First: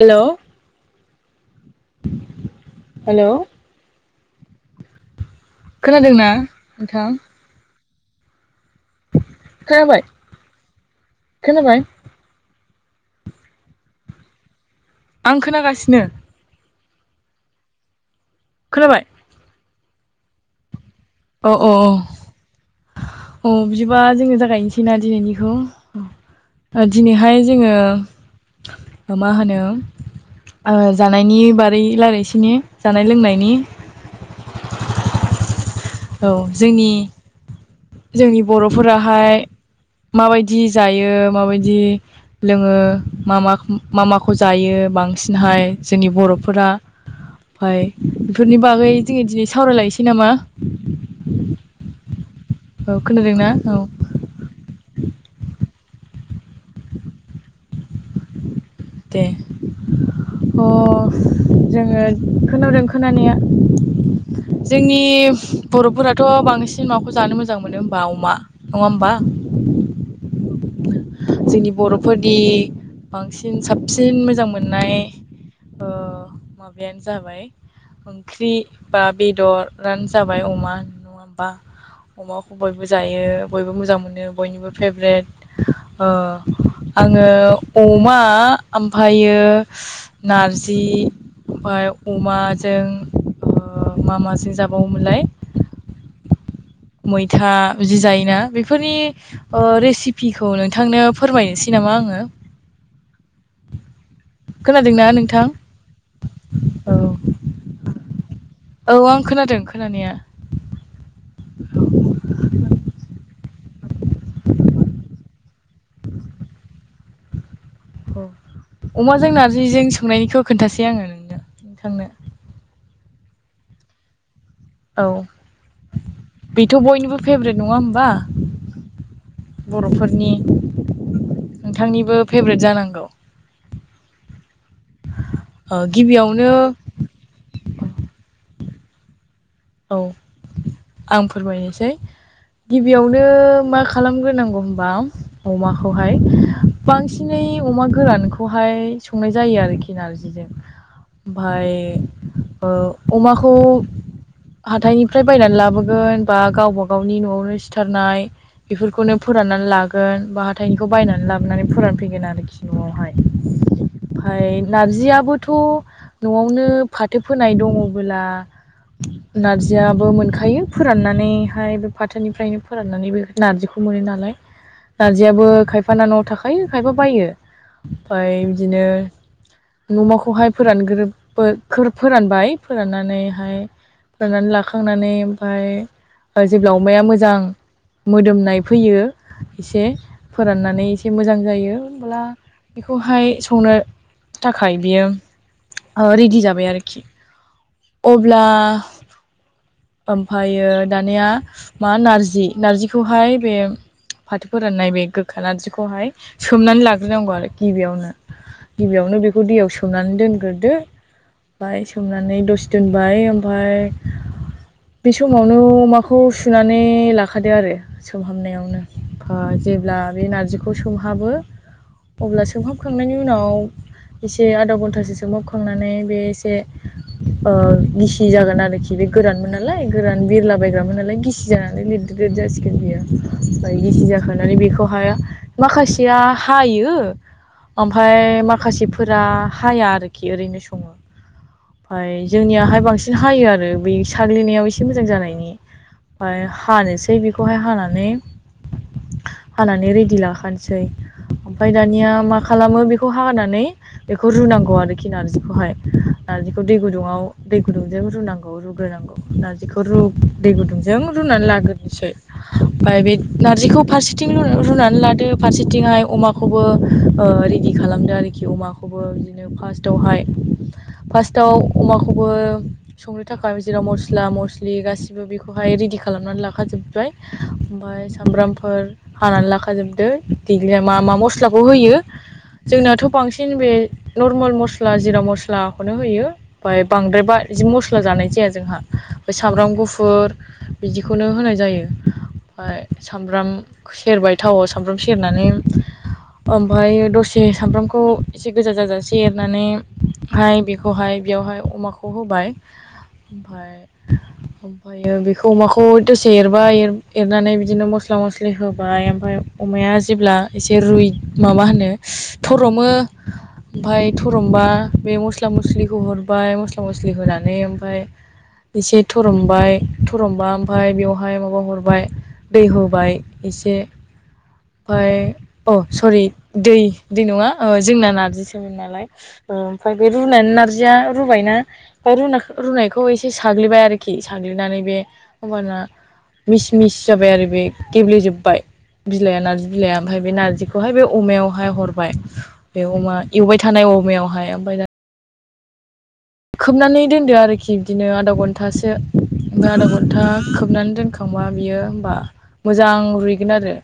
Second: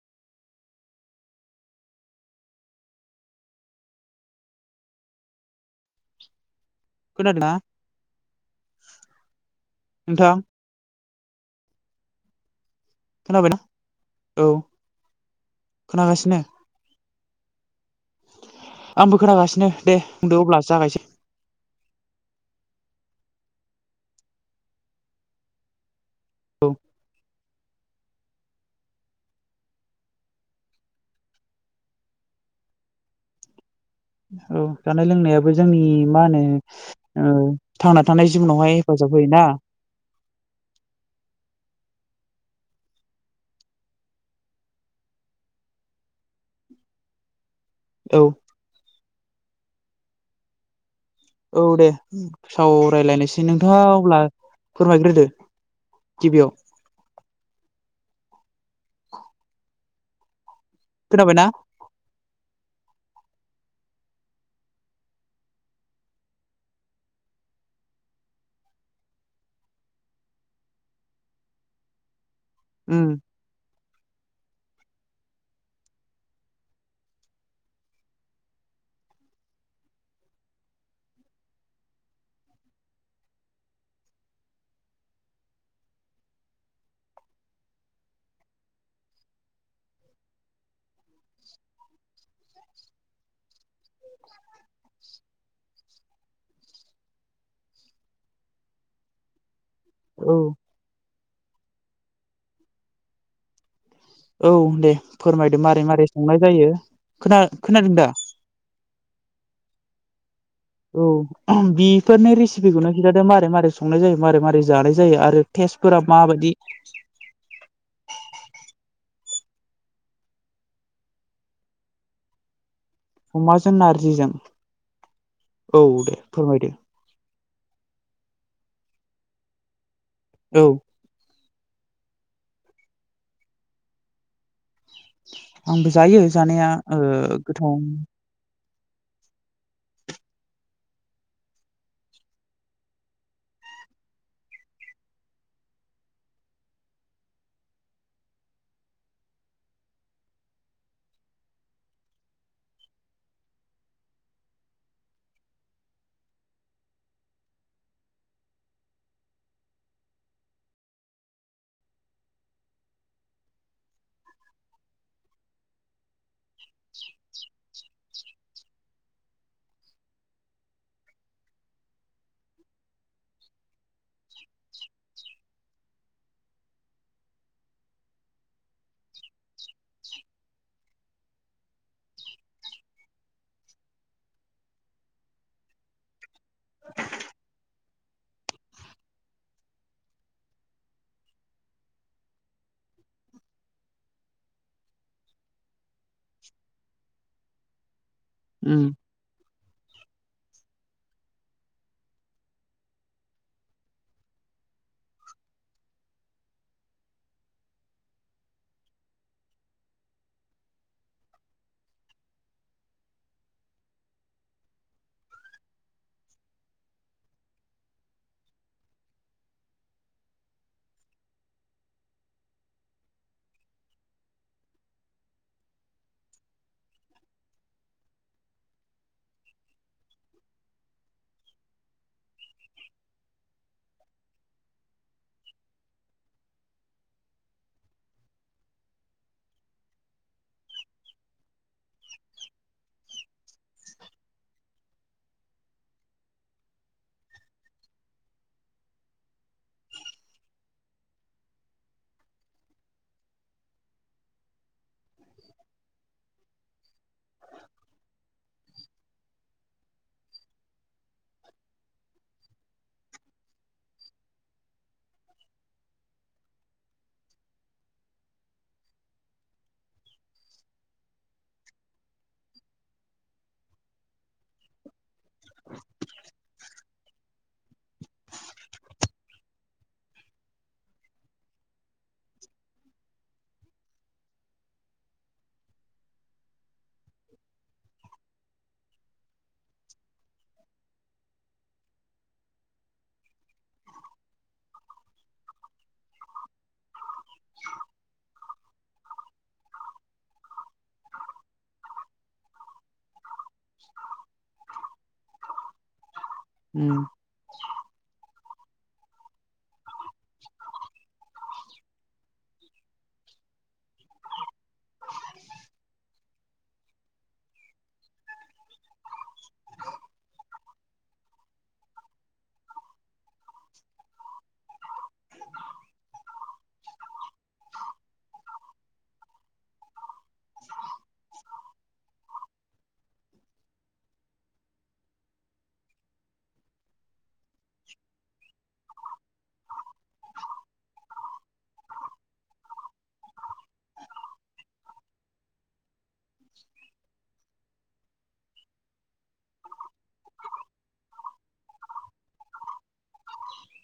हेल' hello खोनादोंना नोंथां? खोनादोना खोनाबाय खोनाबाय खोनाबायनाा औ खोनागासिनो खोनाबाय आंबो खोनागासिनो दे बुंदो अब्लासो जागायसै औ औ औ औ बिदिबा जोङो जागायनोसै ना दिनैनिखौ औ उ दिनैहाय जोङो मा होनो ओ जानायनि बारै लायरायसैने जानाय लोंनायनि। औ जानाय लोंनायाबो जोंनि मा औ होनो जोंनि ओ थांना थानाय जोंनि जिवनावहाय हेफाजाब बर'फोराहाय होयोना। माबायदि जायो माबायदि लोङो मा मा माखौ जायो बांसिनहाय जोंनि बर'फोरा फाय औ बेनि बागै जोङो दिनै सावरायलायनोसै नामा। औ दे औ सावरायायलायनोसै खोनादोंना औ नोंथाङा अब्ला फोरमायग्रोदो गिबियाव दे अ खोनाबायना जोङो खोनादों खोनानाया जोंनि बर'फोराथ' बांसिन माखौ जानो मोजां मोनो होमबा अमा नङाहोमबा जोंनि बर'फोरनि उम बां सिन साबसिन मोजां मोननाय ओ माबायानो जाबाय ओंख्रि बा बेदरानो जाबाय अमा नङा होमबा अमाखौ बयबो जायो बयबो मोजां मोनो बयनिबो फेभ्रेट ओ आङो अमा ओमफायो नारजि ओमफाय अमाजों ओ मा माजों जाबावोमोनलाय मैथा बिदि जायोना बेफोरनि औ रेसिपिखौ नों थांनो फोरमायनोसै नामा आङो औ दे खोनादोंना नोंथां फोरमायदो मारै मारै संनाय जायो औ खोना खोनादों दा औ आं खोनादों खोनानाया औ बेफोरनि रेसिपिखौनो खिन्थादो मारै मारै संनाय जायो मारै मारै जानाय जायो आरो तेज फोरा माबायदि औ अमाजों नार्जिजों संनायनिखौ खोन्थासै आङो नोंनो नोंथांनो अमाजों नारजिजों औ दे फोरमायदो बेथ' बयनिबो फेभ्रेट नङा होमबा बर'फोरनि औ नोंथांनिबो फेभ्रेट जानांगौ ओ आंबो जायो जानाया गिबियावनो गोथाव औ आं फोरमायनोसै गिबियावनो मा खालामग्रोनांगौ होनबा अमाखौहाय बांसिनै अमा गोरानखौहाय संनाय जायो आरोखि नारजिजों ओमफाय अमाखौ हाथाइनिफ्राय बायनानै लाबोगोन बा गावबा गावनि न'आवनो सिथारनाय बेफोरखौनो फोराननानै लागोन बा हाथाइनिखौ बायनानै लाबोनानै फोरानफैगोन आरोखि न'आवहाय। ओमफाय नारजियाबोथ' न'आवनो फाथो फोनाय दङबोला नारजियाबो मोनखायो फोराननानैहाय बे फाथोनिफ्रायनो फोराननानैबो नारजिखौ मोनो नालाय नारजियाबो खायफा ना न'आव थाखायो खायफा बायो ओमफाय बिदिनो न'माखौहाय फोरानग्रो फोरानबाय फोराननानैहाय राननानै लाखांनानै ओमफफ्राय जेब्ला अमाया मोजां मोदोमनाय फैयो एसे फोराननानै एसे मोजां जायो होनब्ला बेखौहाय संनो थाखाय बियो रेडि जाबाय आरोखि अब्ला ओमफ्रायो दानिया मा नारजि नारजिखौहाय बे फाथोफोराननाय बे गोखा नारजिखौहाय सोमनानै लाग्रोनांगौ आरो गिबियावनो गिबियावनो बेखौ दैयाव सोमनानै दोनग्रोदो बाय सोमनानै दसे दोनबाय ओमफफ्राय बे समावनो अमाखौ सुनानै लाखादो आरो सोमहाबनायावनोा जेब्ला बे नारजिखौ सोमहाबो अब्ला सोंखाबखांनायनि उनाव एसे आधा घन्टासो सोोमोबखांनानै बे एसे गिसि जागोन आरोखि बे गोरानमोन नालाय गोरान बिरलाबायायग्रामोन नालाय गिसि जानानै लिरदेर लिर जासिगोन बियो ओमफ्राय गिसि जाखांानानै बेखौहाय माखासेया हायो ओमफफ्राय माखासेफोरा हाया आरोखि ओरैनो सङो ओमफ्राय जोंनियाहाय बांसिन हायो आरो बै साग्लिनायाव एसे मोजां जानायनि ओमफ्राय हानोसै बेखौहाय हानानै हानानै रेडि लाखानोसै ओमफफ्राय दानिया मा खालामो बेखौ हानानै बेखौ रुनांगौ आरोखि नारजिखौहाय नारजिखौ दै गुदुङाव दै गुदुंजों रुनांगौ रुग्रोनांगौ नारजिखौ रु दै गुदुंजों रुनानै लाग्रोसै ओमफ्राय बे नारजिखौ फारसेथिं रुनानै लादो फारसेथिंहाय अमाखौ खौबो रेडि खालामदो आरोखि अमाखौबो बिदिनो फार्स्टावहाय फार्स्टआव अमाखौबो संनो थाखाय जेराव मस्ला मस्लि गासिबो बेखौहाय रेडि खालामनानै लाखा जोब्बाय ओमफ्राय सामब्रामफो हानानै लाखाजोबदो देग्लिया मा मा मस्लाखौ होयो जोंनाथ' बांसिन बे नरमेल मस्ला जिरा मस्लाखौनो होयो ओमफ्राय बांद्राय बा मस फस्ला जानाय जाया जोंहा मफ्राय सामब्राम गुफुर बिदिखौनो होनाय जायो ओमफ्राय सामब्राम सेरबाय थावआव सामब्राम सेरनानै ओमफ्राय दसे सामब्रामखौ एसे गोजा जाजासे एरनानै हाय बेखौहाय बेवहाय अमाखौ होबाय ओमफाय ओमफ्रायो बेखौ अमाखौ दोसे एरबाय उम एरनानै बिदिनो मस्ला मस्लि होबाय ओमफ्राय अमाया जेब्ला एसे रुइ माबा होनो थ'रमो ओमफ्राय थरमबा बे मस्ला मस्लिखौ हरबाय मस्ला मस्लि होनानै ओमफ्राय एसे रमबाय रमबा ओमफ्राय बेवहाय माबा हरबाय दै होबाय एसे ओमफ्राय अ सरि दै दै नङा ओ जोंना नारजिसोमोन नालाय ओ ओमफ्राय बे रुनानै नारजिया रुबायना फाय रु-रुनायखौ एसे साग्लिबाय आरोखि साग्लिनानै बे होमबाना मिस मिस जाबाय आरो बे गेब्लेेजोबबाय बिलाइया नारजि बिलाइ ओमफ्राय बे नारजिखौहाय बे अमायावहाय हरबाय बे अमा एवबाय थानाय अमायावहाय ओमफ्राय दा खोबनानै दोनदो आरोखि बिदिनो आधा घन्टासो गानुगुथा खोबनानै दोनखांबा बियो होमबा मोजां रुइगोन आरो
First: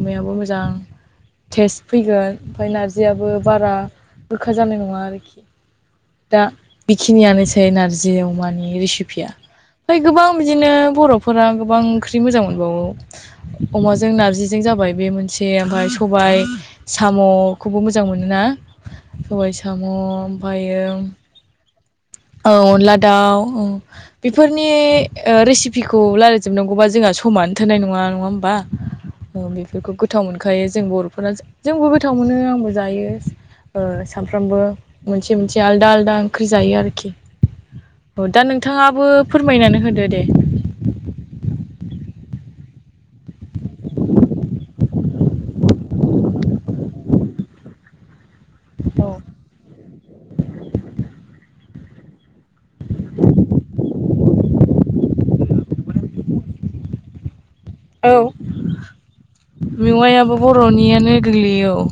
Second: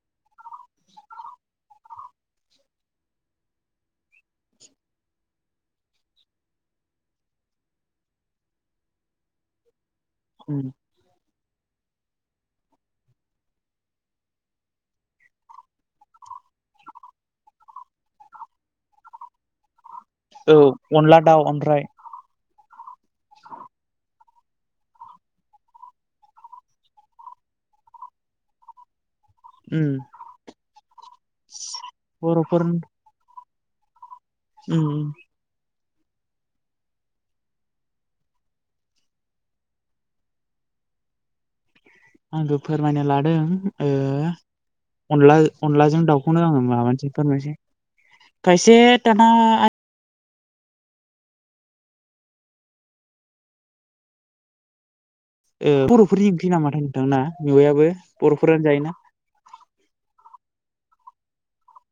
अमायाबो मोजां टेस्ट फैगोन ओमफ्राय नारजियाबो बारा बोखा जानाय नङा आरोखि दा बेखिनियानोसै नारजि अमानि रेसिपिया ओमफ्राय गोबां उम बिदिनो बर' फोरा गोबां ओंख्रि मोजां मोनबावो अमाजों नारजिजों जाबाय बे मोनसे आमफाय सबाय साम'खौबो मोजां मोनोना सबाय साम' ओमफ्रायो दाव ओमफ्राय औ अनला दाउ औ बेफोरनि रेसिपिखौ रायल्लायजोबनांगौबा जोंहा समानो थोनाय नङा नङा होमबा बेफोरखौ उम गोथाव मोनखायो जों बर'फोरा जोंबो गोथाव मोनो बर'फोर आंबो उम जायो सानफ्रामबो मोनसे मोनसे आलदा आलदा ओंख्रि जायो आरोखि औ दा नोंथाङाबो फोरमायनानै होदो दे आंदो फोरमायनो लादों अनला अनलाजों दाउखौनो आङो मानोसै फोरमायसै खायसे औ दाना ओ बर'फोरनि ओंख्रि नामाथाय नोंथां मेवाइयाबो औ मेवाइयाबो बर'नियानो गोग्लैयो औ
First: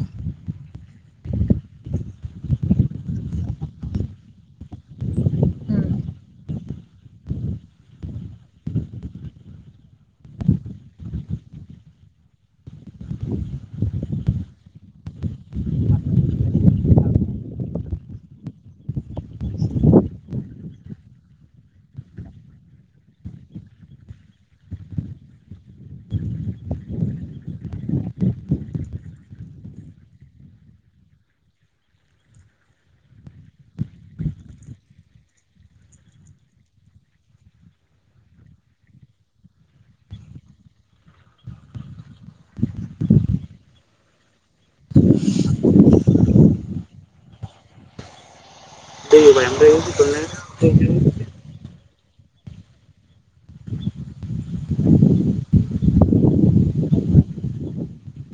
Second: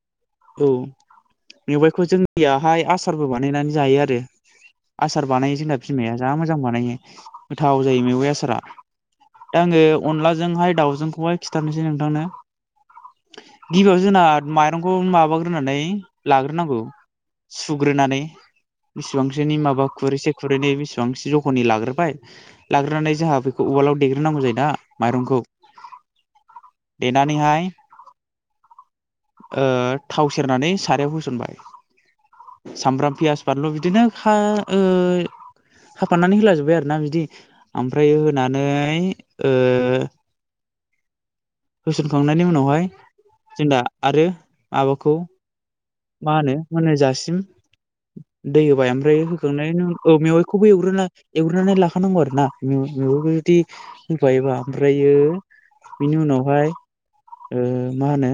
औ मेवाइखौ जोंनियाहाय आसारबो बानायनानै जायो आरो आसार बानायो जोंना बिमाया जा मोजां बानायो गोथाव जायो मेवाइ आसारा दा आङो अनलाजों हाय दाउजोंखौ हाय खिथनोसै नोंथांनो गिबियाव जोंना माइरंखौ माबाग्रोनानै लाग्रोनांगौ सुग्रोनानै बेसेबांसोनि माबा खुरैसे खुरैनै बेसेबांसो जखनि लाग्रोबाय लाग्रोनानै जोंहा बेखौ उवालाव देग्रोनांगौ जायो ना माइरंखौ देनानैहाय ओ थाव सेरनानै सारायाव होसनबाय सामब्राम पियास बानलु बिदिनो खा ओ खाफानानै होलाजोब्बाय आरोना बिदि ओमफ्राय होनानै ओ होसनखांनायनि उनाव हाय जों दा आरो माबाखौ मा होनो मोनहोजासिम दै होबाय आमफ्राय होखांनायनि औ मेवाइखौबो एवग्रोना एवग्रोननानै लाखानांगौ आरो ना मेव मेवाखो जुदि होफायोबा ओमफ्रायो बिनि उनावहाय ओ मा होनो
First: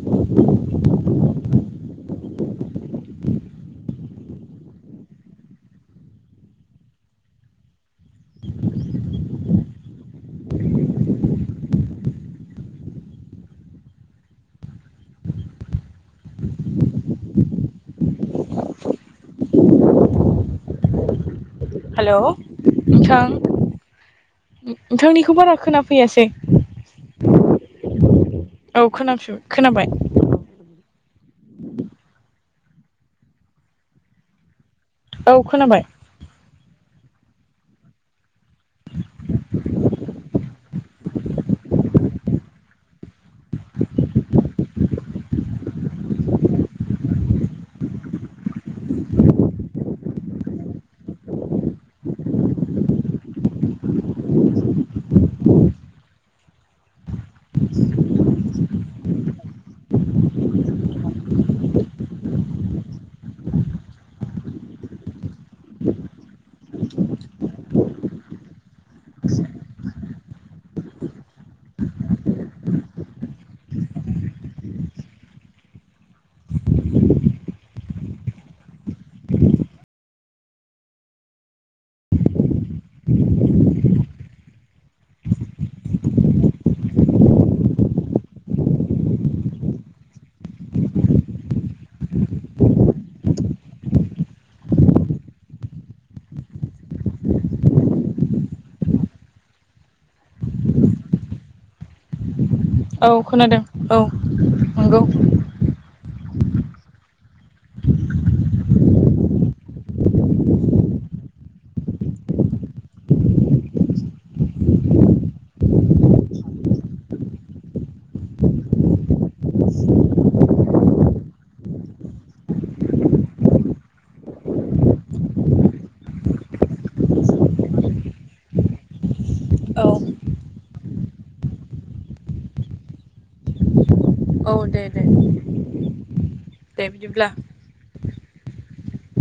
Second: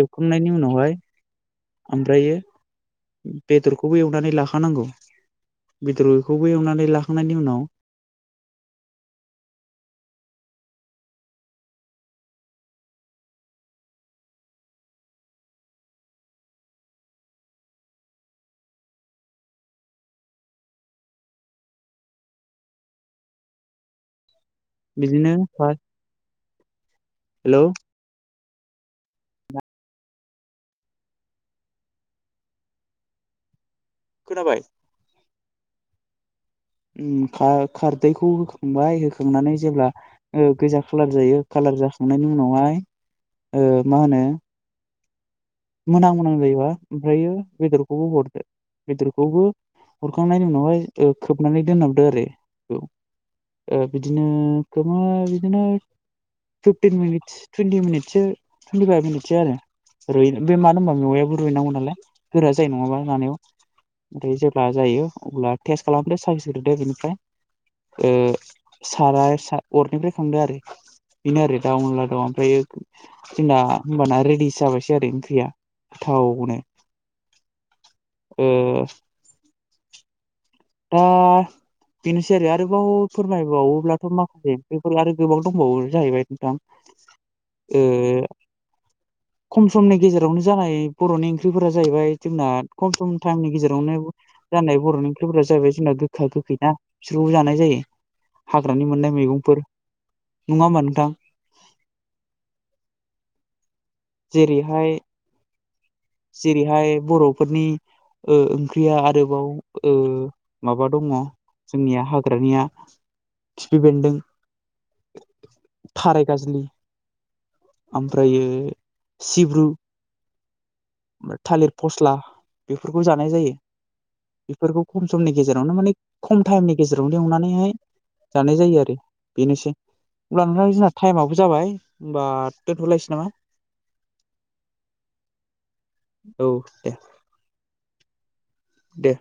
एवखांनायनि उनावहाय ओमफ्रायो बेदरखौबो एवनानै लाखानांगौ बेदरखौबो एवनानै लाखांनायनि उनाव हेलौ नोंथां बिदिनो नोंथांनिखौ बारा खोनाफैयासै हेलौ औ खोनाफु खोनाबाय खोनाबाय औ खोनाबाय। उम खा-खारदैखौ होखांबाय होखांनानै जेब्ला ओ गोजा खालार जायो खालार जाखांनायनि उनाव हाय ओ मा होनो [inaudible] मोनां मोनां जायोबा ओमफ्रायो बेदरखौबो हरदो बेदरखौबो हरखांनायनि उनावहाय ओ खोबनानै दोनहाबदो आरो बेखौ ओ बिदिनो खोमा बिदिनो फिफ्टिन मिनिटस टुइन्टि मिनिटसो टुइन्टिफाइभ मिनिटसो आरो रुय बे मानो होनबा मेवायाबो रुइनांगौ नालाय गोरा जायो नङाबा जानायाव ओमफ्राय जेब्ला जायो अब्ला टेस्ट खालामदो सास होोग्रोदो बेनिफ्राय ओ साराय अरनिफ्राय खांदो आरो बेनो आरो दा अनला दं आमफ्रायो जोंना होमबाना रेडि जाबायसै आरो ख्रिया गोथावनो ओ दा बेनोसै आरो आरोबाव फोरमाय बावोब्लाथ माखासे बेफोर आरो गोबां दंबावो जाहैबाय नोंथां। [inaudible] ओ [inaudible] खम समनि गेजेरावनो जानाय बरनि ओंख्रिफोरा जाहैबाय जोंना खम सम टाइमनि गेजेरावनो जानाय बरनि ओं ख्रिफोरा जाहैबाय जोंना गोखा गोखैना बिसोरखौबो जानाय जायो हाग्रानि मोननाय मैगंफोर। नङा होनबा नोंथां? औ खोनादों औ जेरै हाय नंगौ जेरै हाय बर फोरनि ओ ओंख्रिया आरोबाव ओ माबा दङ। जोंनिया हाग्रानिया खिफि बेन्दों थाराय गाजलि ओमफ्रायो सिब्रु ओफ्राय थालिर फस्ला बेफोरखौ जानाय जायो। बेफोरखौ खम समनि गेजेरावनो माने खम टाइमनि गेजेरावनो एवनानै हाय जानाय जायो आरो बेनोसै औ हब्ला नोंथां जोंना टाइमाबो जाबाय होमबा दोनथलायसै नामा? औ दे दे औ दे दे